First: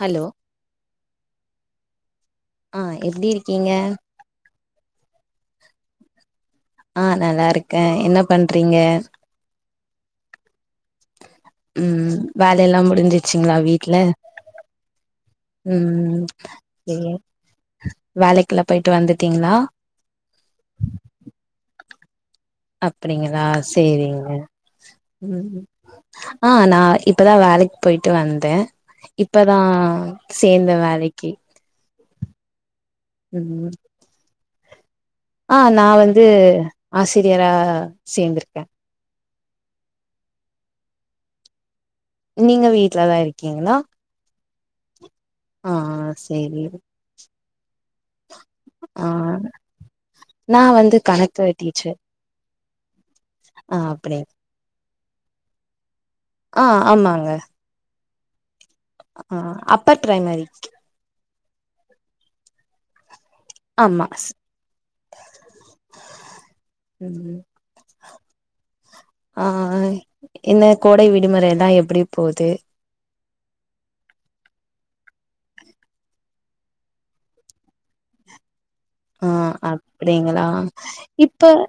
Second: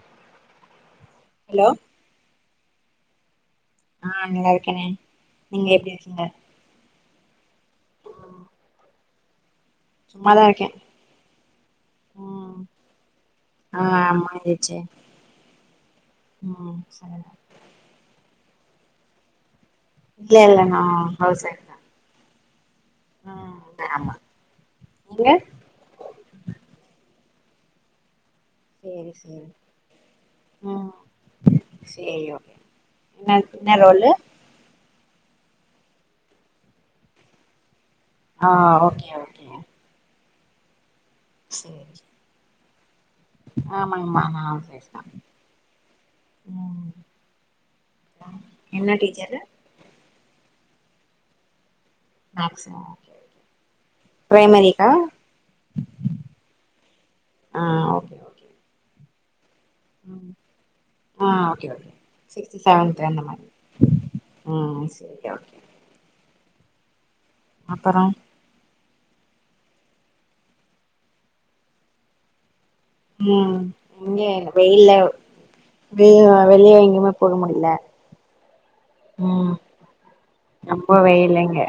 hello hello ஆ எப்டி இருக்கீங்க ஆ நல்லா இருக்கனே நீங்க எப்டி இருக்கீங்க ஆ நல்லாருக்கெ என்ன பண்றீங்க சும்மாதார்க்கே உம் வேலைல்லா முடிஞ்சுச்சுங்களா ஆ வீட்ல ஆமா எந்திரிச்சு உம் ம் சரி வேலைக்கெல்லா போயிட்டு வந்துட்டீங்ளா இல்ல இல்ல நா ஹவுஸ் ஒய்ஃப் தா அப்படிங்களா ம் ஆமா சேரிங்க நீங்க உம் ஆ நா இப்பதா வேலைக்கி போயிட்டு வந்தெ சேரி சேரி இப்பதா சேந்த ம் வேலக்கி சேரி ஓக்கே என்ன ம் என்ன ரோலு ஆ நா வந்து ஆசிரியரா ஆ சேந்துர்க்கெ ஓகே ஓக் சேரி நீங்க வீட்லதா இருக் ஆமாங்மா நா ஹவுஸ் ஒயிஃப் தா ம் சேரி ம் என்ன ஆ டீச்சரு நா வந்து கணக்கு டீச்ச மேக்ஸா ஓகே ஓகே பிரைமரிகா அ ஆமாங்க ஆ ஓகே ஓகே அ அப்பர் ம் பிரைமரிக்கு ஆ ஓகே ஓகே சிக்ஸ்த் செவன்த் அந்த மாரி ஆமா சி ம் சேரி ஓகே ம் அப்பற ஆ என்ன கோடை விடுமுறை எல்லா எப்டி போது ம் இங்க வெயில்ல வெ வெளிய எங்கயுமே போக முடில ம் அப்டிங்களா ரொம்ப வெயில் இப்ப இங்க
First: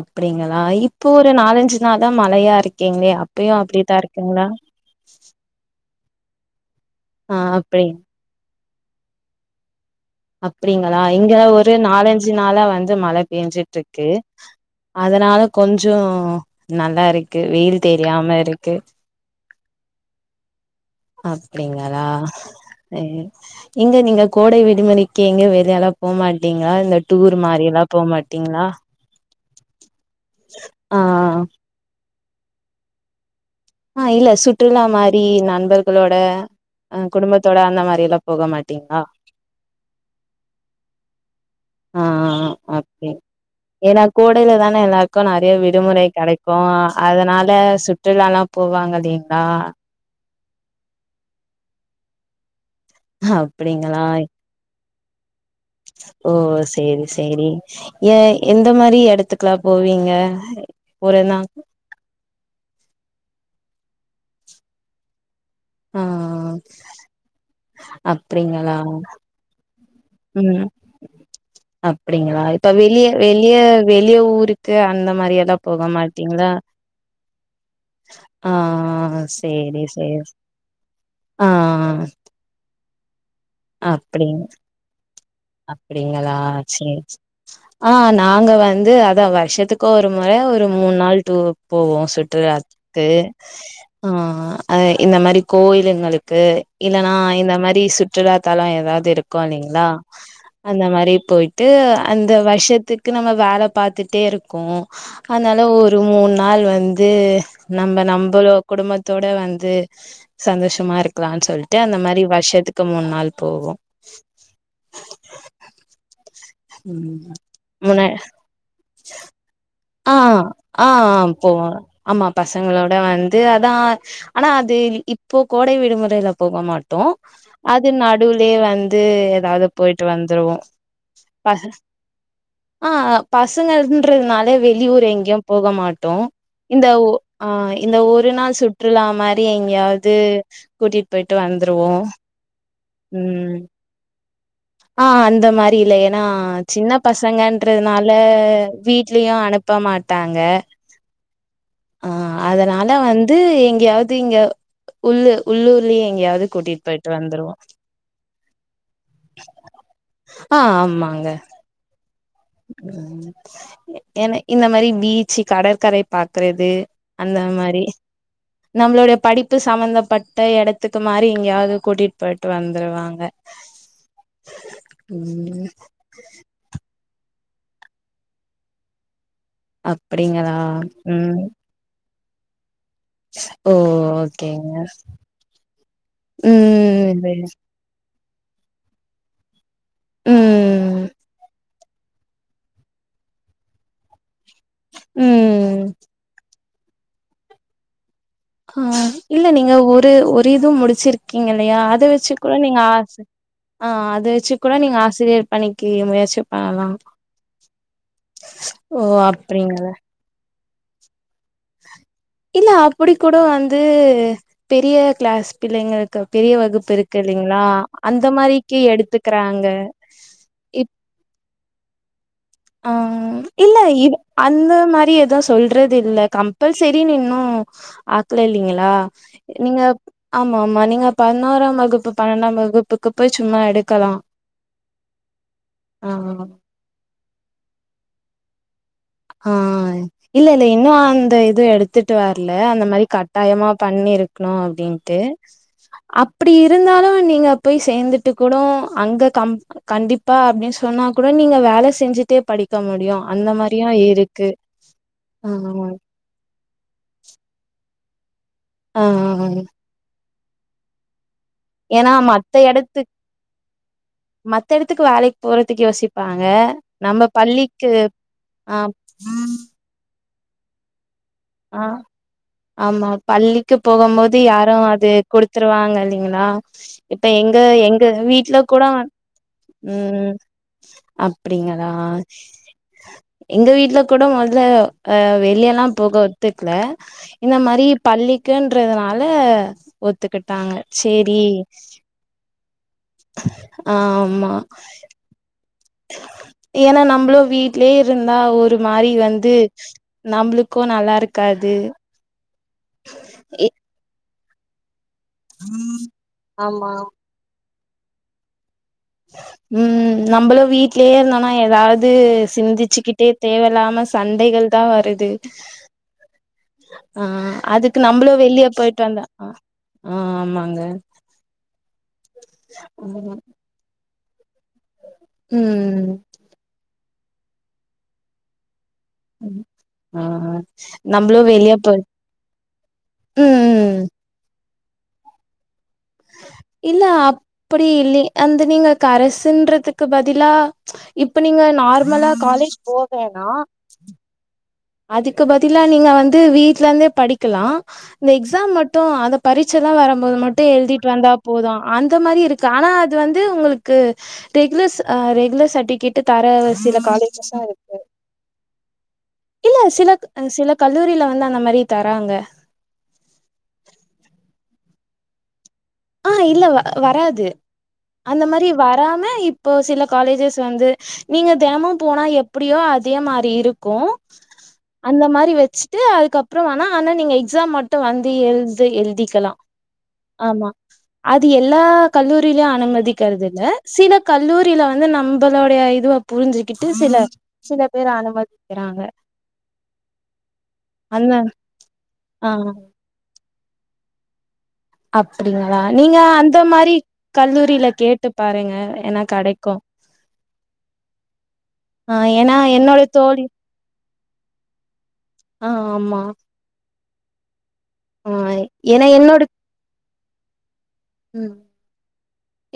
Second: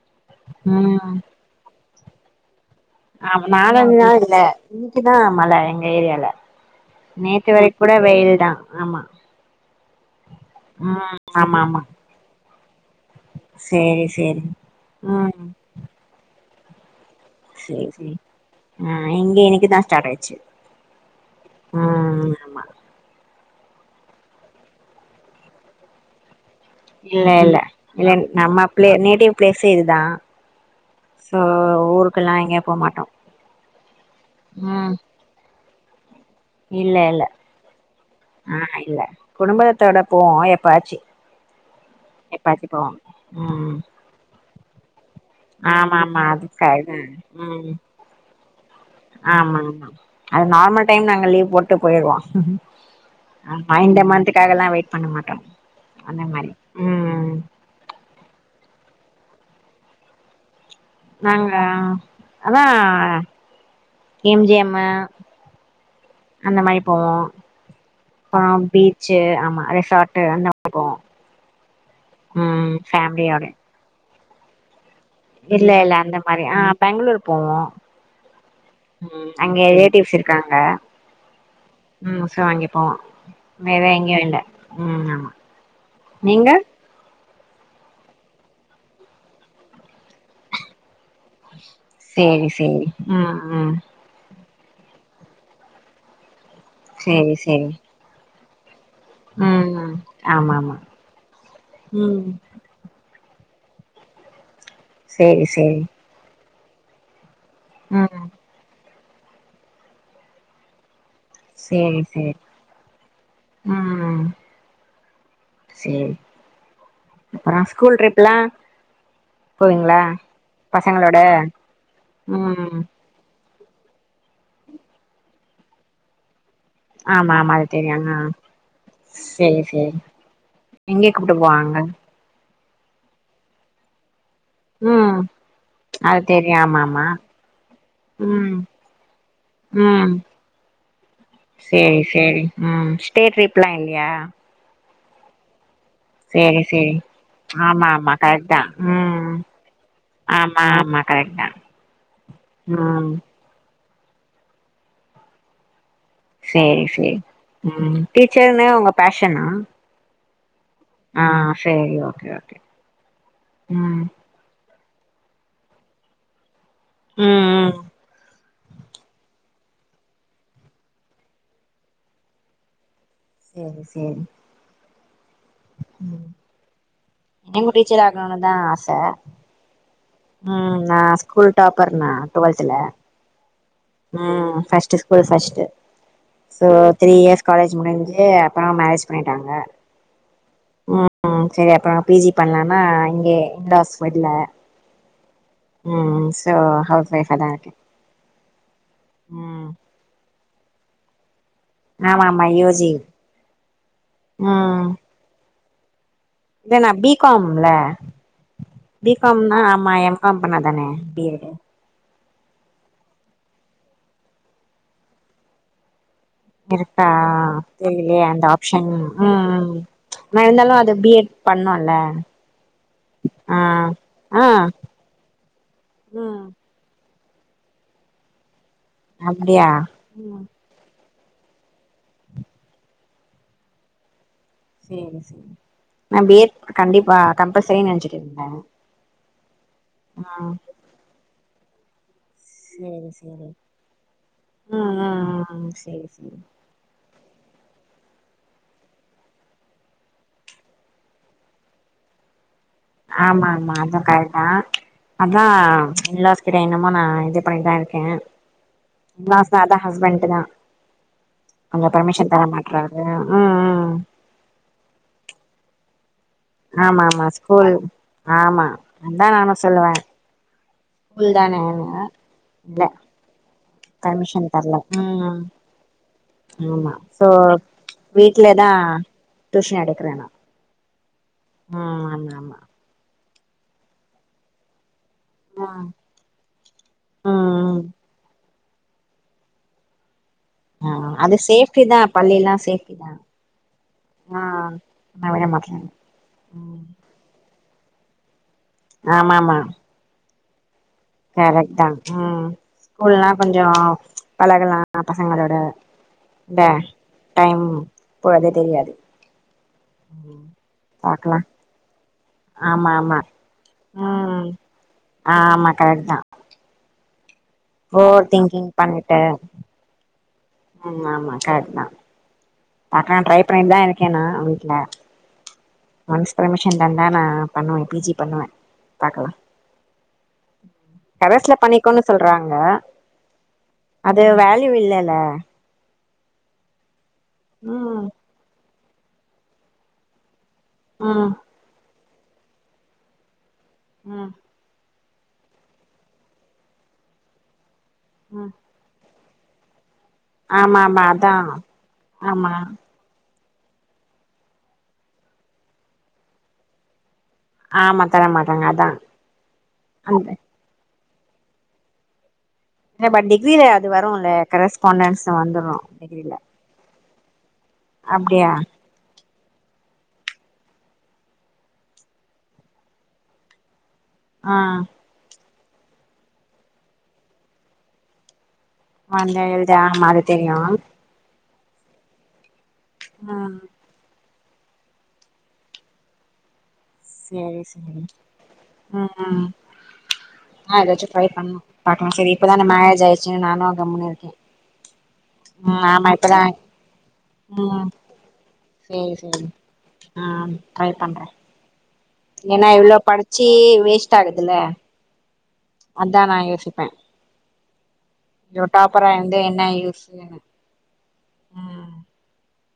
அப்டிங்களா இப்போ ம் ஒரு நாலஞ்சு நாளா மழையா இருக் ஏங்க ஆமா அப்பயு நாலஞ்சு அப்டிதா நாள் இல்ல இருக்குங்ளா இன்னைக்குதா மழ எங்க ஏரியால ஆ நேத்து வரைக் அப்டி கூட வெயில் தா ஆமா அப்படிங்களா ம் இங்க ஆமா ஒரு ஆமா நாலஞ்சு நாளா வந்து மழத் சேரி பேஞ்சுட்ருக்கு சேரி அதனால ம் கொஞ்சோ நல்லா இருக் சேரி சேரி ஆ இங்க இன்னிக்கி தா ஸ்டாட் ஆயிச்சு அப்படிங்களா ம் ஆமா ச இங்க நீங்க கோடை விடுமுறைக்கு எங்க வெலியெல்லா போ மாட் டீங்களா இந்த டூர் மாரியெல்லா போமாட்டீங்களா ஏ நேட்டிவ் பிளேஸே இதுதா ஆ ஆ சோ ஊருக்குல்லா எங்கேயு போ மாட்டோ ஆ இல்ல சுற்றுலா ம் மாரி நண்பர்களோட இல்ல அ இல்ல குடும்பத்தோட அந்த மாரில்லா போக மாட்டீங்களா குடும்பகத்தோட போவோ எப்பாச்சு ஆ எப்பாச்சு போவோ ஓகே ம் ஏனா கோடையில தான எல்லாருக்கு நெறைய ஆமா விடுமுறை ஆமா கெடைக்கு அது போவோ கரெக்ட் அதனால சுற்றுலால்லா போவாங்க இல்லீங்களா ஆமாங்மா அது நார்மல் டைம் நாங்க லீவ் போட்டு போயிருவோ மை இந்த அப்டிங்களா மந்த்க்காகல்லா வெயிட் பண்ண மாட்டோ அந்த ஓ மாரி சேரி ம் சேரி ஏ எந்த மாரி எடத்துக்கெல்லா போவீங்க போறன்னா நாங்க அதா எம்ஜிம்மு ஆ அந்த மாரி போவோ அப்றோ அப்டிங்களா பீச்சு ஆமா ரேசாட்டு ம் அப்டிங்களா இப்ப ம் வெளிய ஃபேமிலியோட வெளிய வெளிய ஊருக் க்கு அந்த மாரியல்லா இல்ல போக இல்ல அந்த மாரி மாட்டீகளா ஆ பெங்களூர் போவோ ஆ ம் அங்க சேரி ரிலேட்டிவ்ஸ் சேரி ஆ சிவாங்கி போவோ வேற எங்கயு இல்ல அப்டிங் ம் ஆமா அப்டிங்களா நீங்க சேரி சே ஆ நாங்க வந்து அதா வருஷத்துக்கு ஒரு முற ஒரு மூண் நாள் டூர் போவோ சேரி சேரி சுற்றுராத்க்கு ம் ம் ஆ அ இந்த மாரி கோயிலுங்களுக்கு இல்லனா சேரி இந்த சேரி மாரி சுட் சுற்றுலாத்தலோ ஏதாவது இருக்கு ம் இல்லங்களா ம் ஆமா ஆமா அந்த மாரி போயிட்டு ம் அந்த வருஷத்துக் க்கு நம்ம வேல பாத்துட்டே இருக்கோ சேரி அதனால சேரி ஒரு மூண் நாள் வந்து நம்ப ம் நம்பளோ குடும்பத்தோட வந்து சந்தோஷமா இருக் க்கலான் சொல்ட்டு அந்த சேரி மாரி சேரி வர்ஷத்துக்கு மூணு நாள் போவோ ம் சேரி ம் அப்புறோ ஸ்கூல் முணு ட்ரிப்லா போவீங்களா ஆ ஆ ஆ பசங்களோட போவோ ஆமா ம் பசங்களோட வந் து அதா ஆனா அது இப்போ கோடை விடுமுறைல போக மாட் டோ ஆமா ஆமா அது தெரியு ஆ நடுவுலே வந்து எதாவ்து போயிட்டு வந்துருவோ எங்கே கூப்புட்டு பச போவாங்க ஆ பசங்கன்றதுனால வெளியூர் ம் எங்கயு போக மாட்டோ அது தெரியு ஆமா இந்த ஆமா ஒ ஆ இந்த ஒரு ம் நாள் சுற்றுலா மாரி ம் எங்கயாவ்து கூட்டிட்டு போயிட்டு வந்துருவோ சேரி சேரி ம் ஸ்டே ம் ட்ரிப்லா இல்லயா ஆ அந்த மாரி இல்லயே ஆ சேரி சின்ன சேரி ஆமா ஆமா பசங்கன்றதுனால கரெக்ட் தா வீட்லயு அனுப்ப மாட்டாங்க கரெக்டா ஆ அதனால வந் ந்து எங்கெயாவ்து இங்க உள் உள்ளூர்லயே எங்கெயாவ்து கூட்டிட்டு போயிட்டு வந்துருவோ டீச்சருமே உங்க பேஷனா ஆ ஆம் ஆ சேரி ஓகே ஓக் எனக் இந்த மாரி பீச்சு கடற்கரை பாக்குறது அந்த ம் ம் மாரி நம்மளோட படிப் பு சம்மந்தப்பட்ட எடத்துக்கு மாரி எங்கெயாவ்து கூட்டிட்டு போயிட்டு வந்துருவாங்க சேரி சேரி ம் ம் நீங்க டீச்சர் ஆகணுனு தா ஆச அப்டிங்களா ம் நா ம் ஸ்கூல் டாப்பர் நா டுவெல்த்துல [inaudible] ம் ஓகேங்க first school first so three ம் இயர்ஸ் காலேஜ் முடிஞ்சு அப்பறோ மேரேஜ் பண்ணிட்டாங்க ம் ம் சேரி அப்பறோ பி ஜி பண்லானா இங்கே என்னோட ஹஸ் விட்ல ம் ம் ம் சோ ஹவுஸ் வைஃபா தா இருக்கே ஆ இல்ல ம் நீங்க ஒரு ஒரு இதுவு முடிச்சிருக் கீங்க இல்லையா அத ஆமா வெச்சு ஆமா கூட யூ நீங்க ஜி ஆசு ஆ அத வெச்சு கூட ம் நீங்க ஆசிரியர் பணிக்கு முயற்சிப் இல்ல நா பி காம் ல ஓ பி காம் னா அப்டிங்களா ஆமா எம் காம் பணணா தானே பி ஏட் இல்ல அப்புடி கூட வந்து பெரிய கிளாஸ் பிள்ளைங்களுக்கு பெரிய வகுப்பு இருக்கா இருக்கு இல்லைங்ளா தெரியலையே அந்த மாரிக்கு ஆப்ஷன் ம் எடுத்துக்குறாங்க ம் நா இருந்தாலு அது பி ஏட் பண்ணுல்ல ஆ ஆ இல்ல இது ஆ அந்த மாரி ஏதுவு சொல்றதில்ல ம் கம் ம்பல்செரினு இன்னு ஆக்கல இல்லைங்களா அப்டியா நீங்க ம் ஆமா ஆமா நீங்க பதினோறாம் வகுப்பு பன்னெண்டாம் வகுப்புக்கு போய் சும்மா எடுக்கலா சேரி சேரி ஆ நான் பி ஏட் கண்டிப்பா கம்பல்செரின் நெனச்சிட்ருந்தே ஆ இல்ல இல்ல இன்னு அந்த இது எடுத் த்துட்டு வரல அந்த மரி சேரி சேரி கட்டாயமா பண்ணிருக்கணு ம் அப்டின்ட்டு ம் ம் சேரி சேரி அப்புடி இருந்தாலு நீங்க போய் சேந்துட்டு கூடோ அங்க கம் கண்டிப்பா அப்டின்னு சொன்னா கூட நீங்க வேல செஞ்சட்டே படிக்க முடியு ஆமா அந்த மாரி ஆமா அதுவு கரெக்ட் தா அதா இல்லாஸ் கிட்டயு என்னமோ நா இது பண்ணிட்தாருக் கே ஆ இல்லாஸ்தா அதா ஹஸ்பண்ட் தா அவுங்க ஏன்னா பெர்மிஷன் தர மத்த மாட்றாரு எடத்துக் ம் ம் மத்த எடத்துக்கு வேலைக் போறத்துக்கு யோசிப் பாங்க ஆமா ஆமா நம்ம ஸ்கூல் பள்ளிக்கு ஆமா ஆ அதா நானு சொல்லுவே ஸ்கூல் தான அ ஆ ஆமா பள்ளிக்கி போகும் போது பர்மிஷன் யாரு தரல அது ம் குடுத்துருவாங்க இல்லைங்களா ஆமா இப்ப சோ எங்க எங்க வீட்ல வீட்லதா கூடோ டியூஷன் எடுக்குறேன்னா அப்பிடிங்களா ஆமா எங்க வீட்ல கூடோ மொத்ல அ ஆமா வெளியெல்லா போக ஒத்துக்கல இந்த ம் ம் மாரி பள்ளிக்குன்றதுனால ஒத்துக்கிட்டாங்க ஆ அது சேரி சேஃப்டி தா பள்ளில்லா சேஃப்டி தா ஆமா ஏ வேக மாட்ல ஏன்னா நம்பளோ வீட்லே இருந்தா ஒரு மாரி ஆமா வந்து ஆமா நம்புளுக்கு நல்லாருக் கரெக்ட் தா ம் ஸ்கூல்லா கொஞ்சோ எ பழகலா அ பசங்களோட இந்த ஆமா டைம் போறதே தெரியாது ம் நம்பளு வீட்லயே பாக்கலா இருந்தோமன்னா ஏதாவது ஆமா ஆமா சிந்திச்சுக்கிட்டே தேவல்லாம ம் சண்டைகள் தா வருது ஆமா கரெக்ட் தா ஆ அதுக்கு ஓவர் நம்பளு வெளியே திங்கிங் போயிட்டு பண்ணிட்டு வந்தா ஆ ஆ ஆமா ம் ஆமா கரெக்ட் தா பாக்கலா ம் ட்ரை பண்ணிட்தா இருக்கே நா வீட்ல ம் பர்மிஷன் தந்தா நா பண்ணுவே பி ஜி பண்ணுவே பாக்கலா நம்மளு கரஸ்ல வெளிய பண்ணிக்கோன்னு போயிட் ம் ம் இது வேல்யூ இல்லல்ல இல்ல அப்புடி ம் இல்லை அந்த நீங்க கரஸுன்றதுக்கு பதிலா ம் இப்ப நீங்க நார்மலா காலேஜ் போவேன்னா ம் அதுக்கு பதிலா நீங்க வந்து வீடலருந்தே படிக்கலா இந்த ம் எக்ஸாம் மட்டு அத பரீட்சல்லா வரும்போது மட்டு ஆமா ஆமா எழுதிட்டு வந்தா அதா போது அந்த மாரி ஆமா இருக்கு ஆனா அது வந்து உங்களுக்கு ரெகுலர் ச ரெகுலர் சர்டிபிகேட் தர சில காலேஜ் ஆமா தரமாட்டாங்க அதா இல்ல சில அந்த சில கல்லூரியில வந்து அந்த மாரி தராங்க அ பட் டிகிரில அது வருல்ல கரஸ்பாண்டன்ஸ் வந்துரு ஆ டிகிரில இல்ல வ வராது அந்த அப்டியா மாரி வராம இப்போ சில காலேஜஸ் வந்து நீங்க தெனமும் போனா எப்புடியோ அதே மாரி இருக்கு ஆ அந்த மாரி வச்சுட்டு அதுக்கப்புறோ வேண ஆனா நீங்க எக்ஸாம் மட்டு வந்து எழுத் து வந்து எழுதிக்கலா எழுத ஆமா அது தெரியு ஆமா அது எல்லா கல்லூரிலியு அனுமதிக்கிறது ம் இல்ல சில கல்லூரில வந்து நம்பளோடைய இதுவ புரிஞ்சுக் கிட்டு சில சேரி சில சேரி பேர் அனுமதிக்கிறாங்க ம் ம் ஆ ஏதாச்சும் ட்ரை அந்த பண்லாம் பாக்கலாம் சரி ஆ இப்பதான மரேஜ் ஆயிச்சு நானும் கம்முனு இருக்கேன் அப்டிங்களா நீங்க அந்த மாரி கல்லூரில ம் கேட்டு பாருங்க சேரி ஏனா சேரி கடைக்கும் ஆ ட்ரை பண்றன் ஆ ஏனா இவ்ளோ என்னோட தோழி படிச்சி வேஸ்ட் ஆகுதுல்ல ஆ அதா ஆமா நா யோசிப்பன் ஆ இவ் ஏனா டாப்பரா இருந்து என்னோட என்ன யூஸ் ம்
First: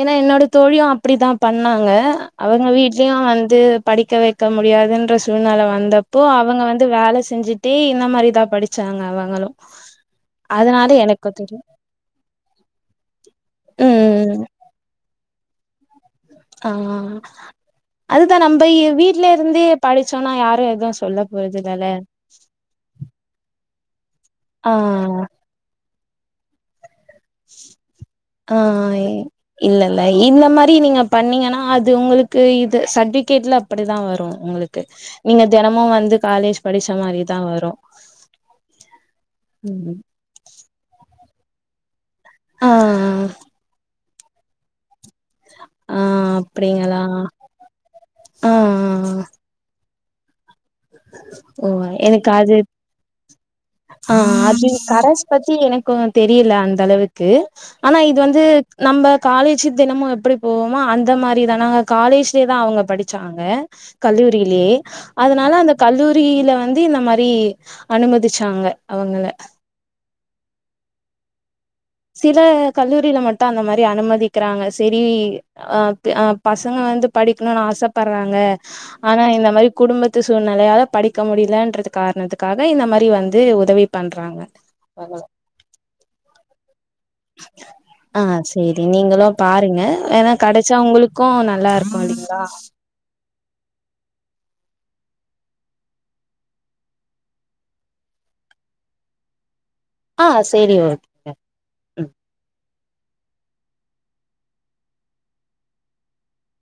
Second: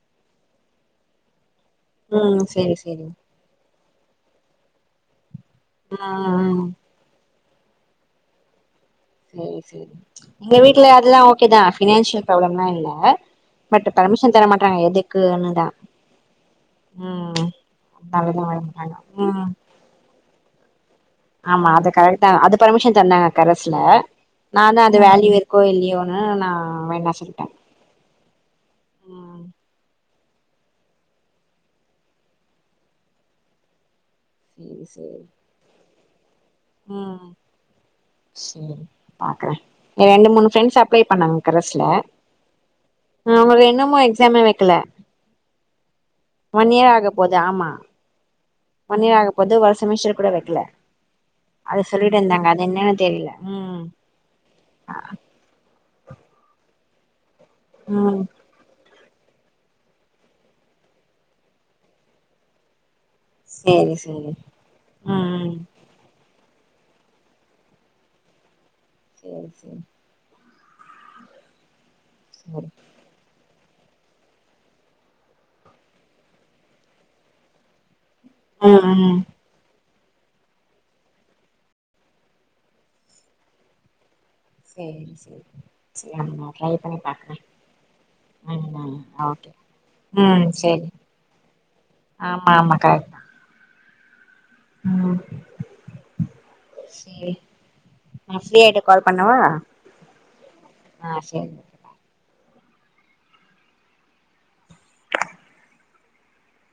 ஏனா என்னோட தோழியும் அப்டிதான் பண்ணாங்க ம் அவங்க சேரி சேரி வீட்லயும் வந்து படிக்க வெக்க முடியாதுன்ற சூழ்நெல வந்தப்போ ம் அவங்க ம் வந்து வேல செஞ்சிட்டே இந்த மாரி தான் படிச்சாங்க அவங்களு சரி சரி எங்க வீட்ல அதனால அதுலா எனக்கு ஓகே தெரியு தான் பினான்சியர் பராப்ளம்லா இல்ல பட் பர்மிஷன் ம் தர மாட்றாங்க எதுக்குன்னுதா அ ம் அதுதா அதனாலதா வர நம்பை மாட்டாங்க வீட்ல ம் இருந்தே படிச்சோனா யாரு எதுவும் சொல்ல ஆமா போறதில்லல அது கரெட் தான் அது பர்மிஷன் தந்தாங்க கரஸ்ல நா ஆ தான் அது வேல்யூ கோய்ல்யோனு நா வேண்ணா சொல்டன் அ இல்ல இல்ல இந்த மாரி நீங்க பண்ணீங்கனா அது உங்களுக்கு இது சட்பிகேட்லா அப்படிதா வரும் உங்ளுக்கு சேரி சேரி நீங்க தெனமு வந்து காலேஜ் படிச்ச ம் மாரிதா வரு செரி பாக்றன் ம் ரெண்டு மூணு ப்ரண்ட்ஸ் அப் பிளே பண்ணாங் கரஸ்ல ஆ அவ்களுக் இன்னமு எக்ஸாமே வெக்ல ஆ அப்டிங்களா போது ஆமா ஆ ஒன் இயர் ஆக போது ஒரு செமிஸ்சர் கூட வெக்ல ஓ அது சொல்லிட் எனக்கு இருந்தாங்க அது என்னன் தெரில ஆ அது கரஸ் பத்தி எனக்கோ தெரில அந்தளவுக்கு ஆனா இது ம் வந்து நம்ப காலேஜ் தினமும் எப்டி போவோமோ அந்த மாரி தா நாங்க காலேஜ்லே தா அவங்க படிச் சாங்க சேரி சேரி கல்லூரிலே ம் அதனால ம் அந்த கல்லூரியில வந்து இந்த மாரி அனுமதிச்சாங்க அவங்கள சேரி சேரி சில சேரி கல்லூரில மட் இப்ப அந்த மாரி அனுமதிக்கிறாங்க சரி அது அ பசங்க வந்து படிக்ணுனு ஆசப் பற்றாங்க ம் ம் ஆனா இந்த மாரிப் குடும்பத்து சூழ்நெலையால படிக்க முடியலன்றது காரணத்துக்காக இந்த மாரி வந்து உதவி பண்றாங்க செரி அவ்ளோ செரி செரி நம்ம ட்ரை பண்ணி பாக் ஆ சேரி நீங்களும் ஓகே பாருங்க ஏனா ம் கடைச்சா சேரி உங்ளுக்கும் நல்லாருக்கு இல்லிங்ளா ஆமா ஆமா கரெக்ட் தா ம் [inaudible] சேரி நா ஃப்ரீயாட்டு கால் பண்ணவா ஆ சேரி ஓகே ஆ சேர்ங்க ம்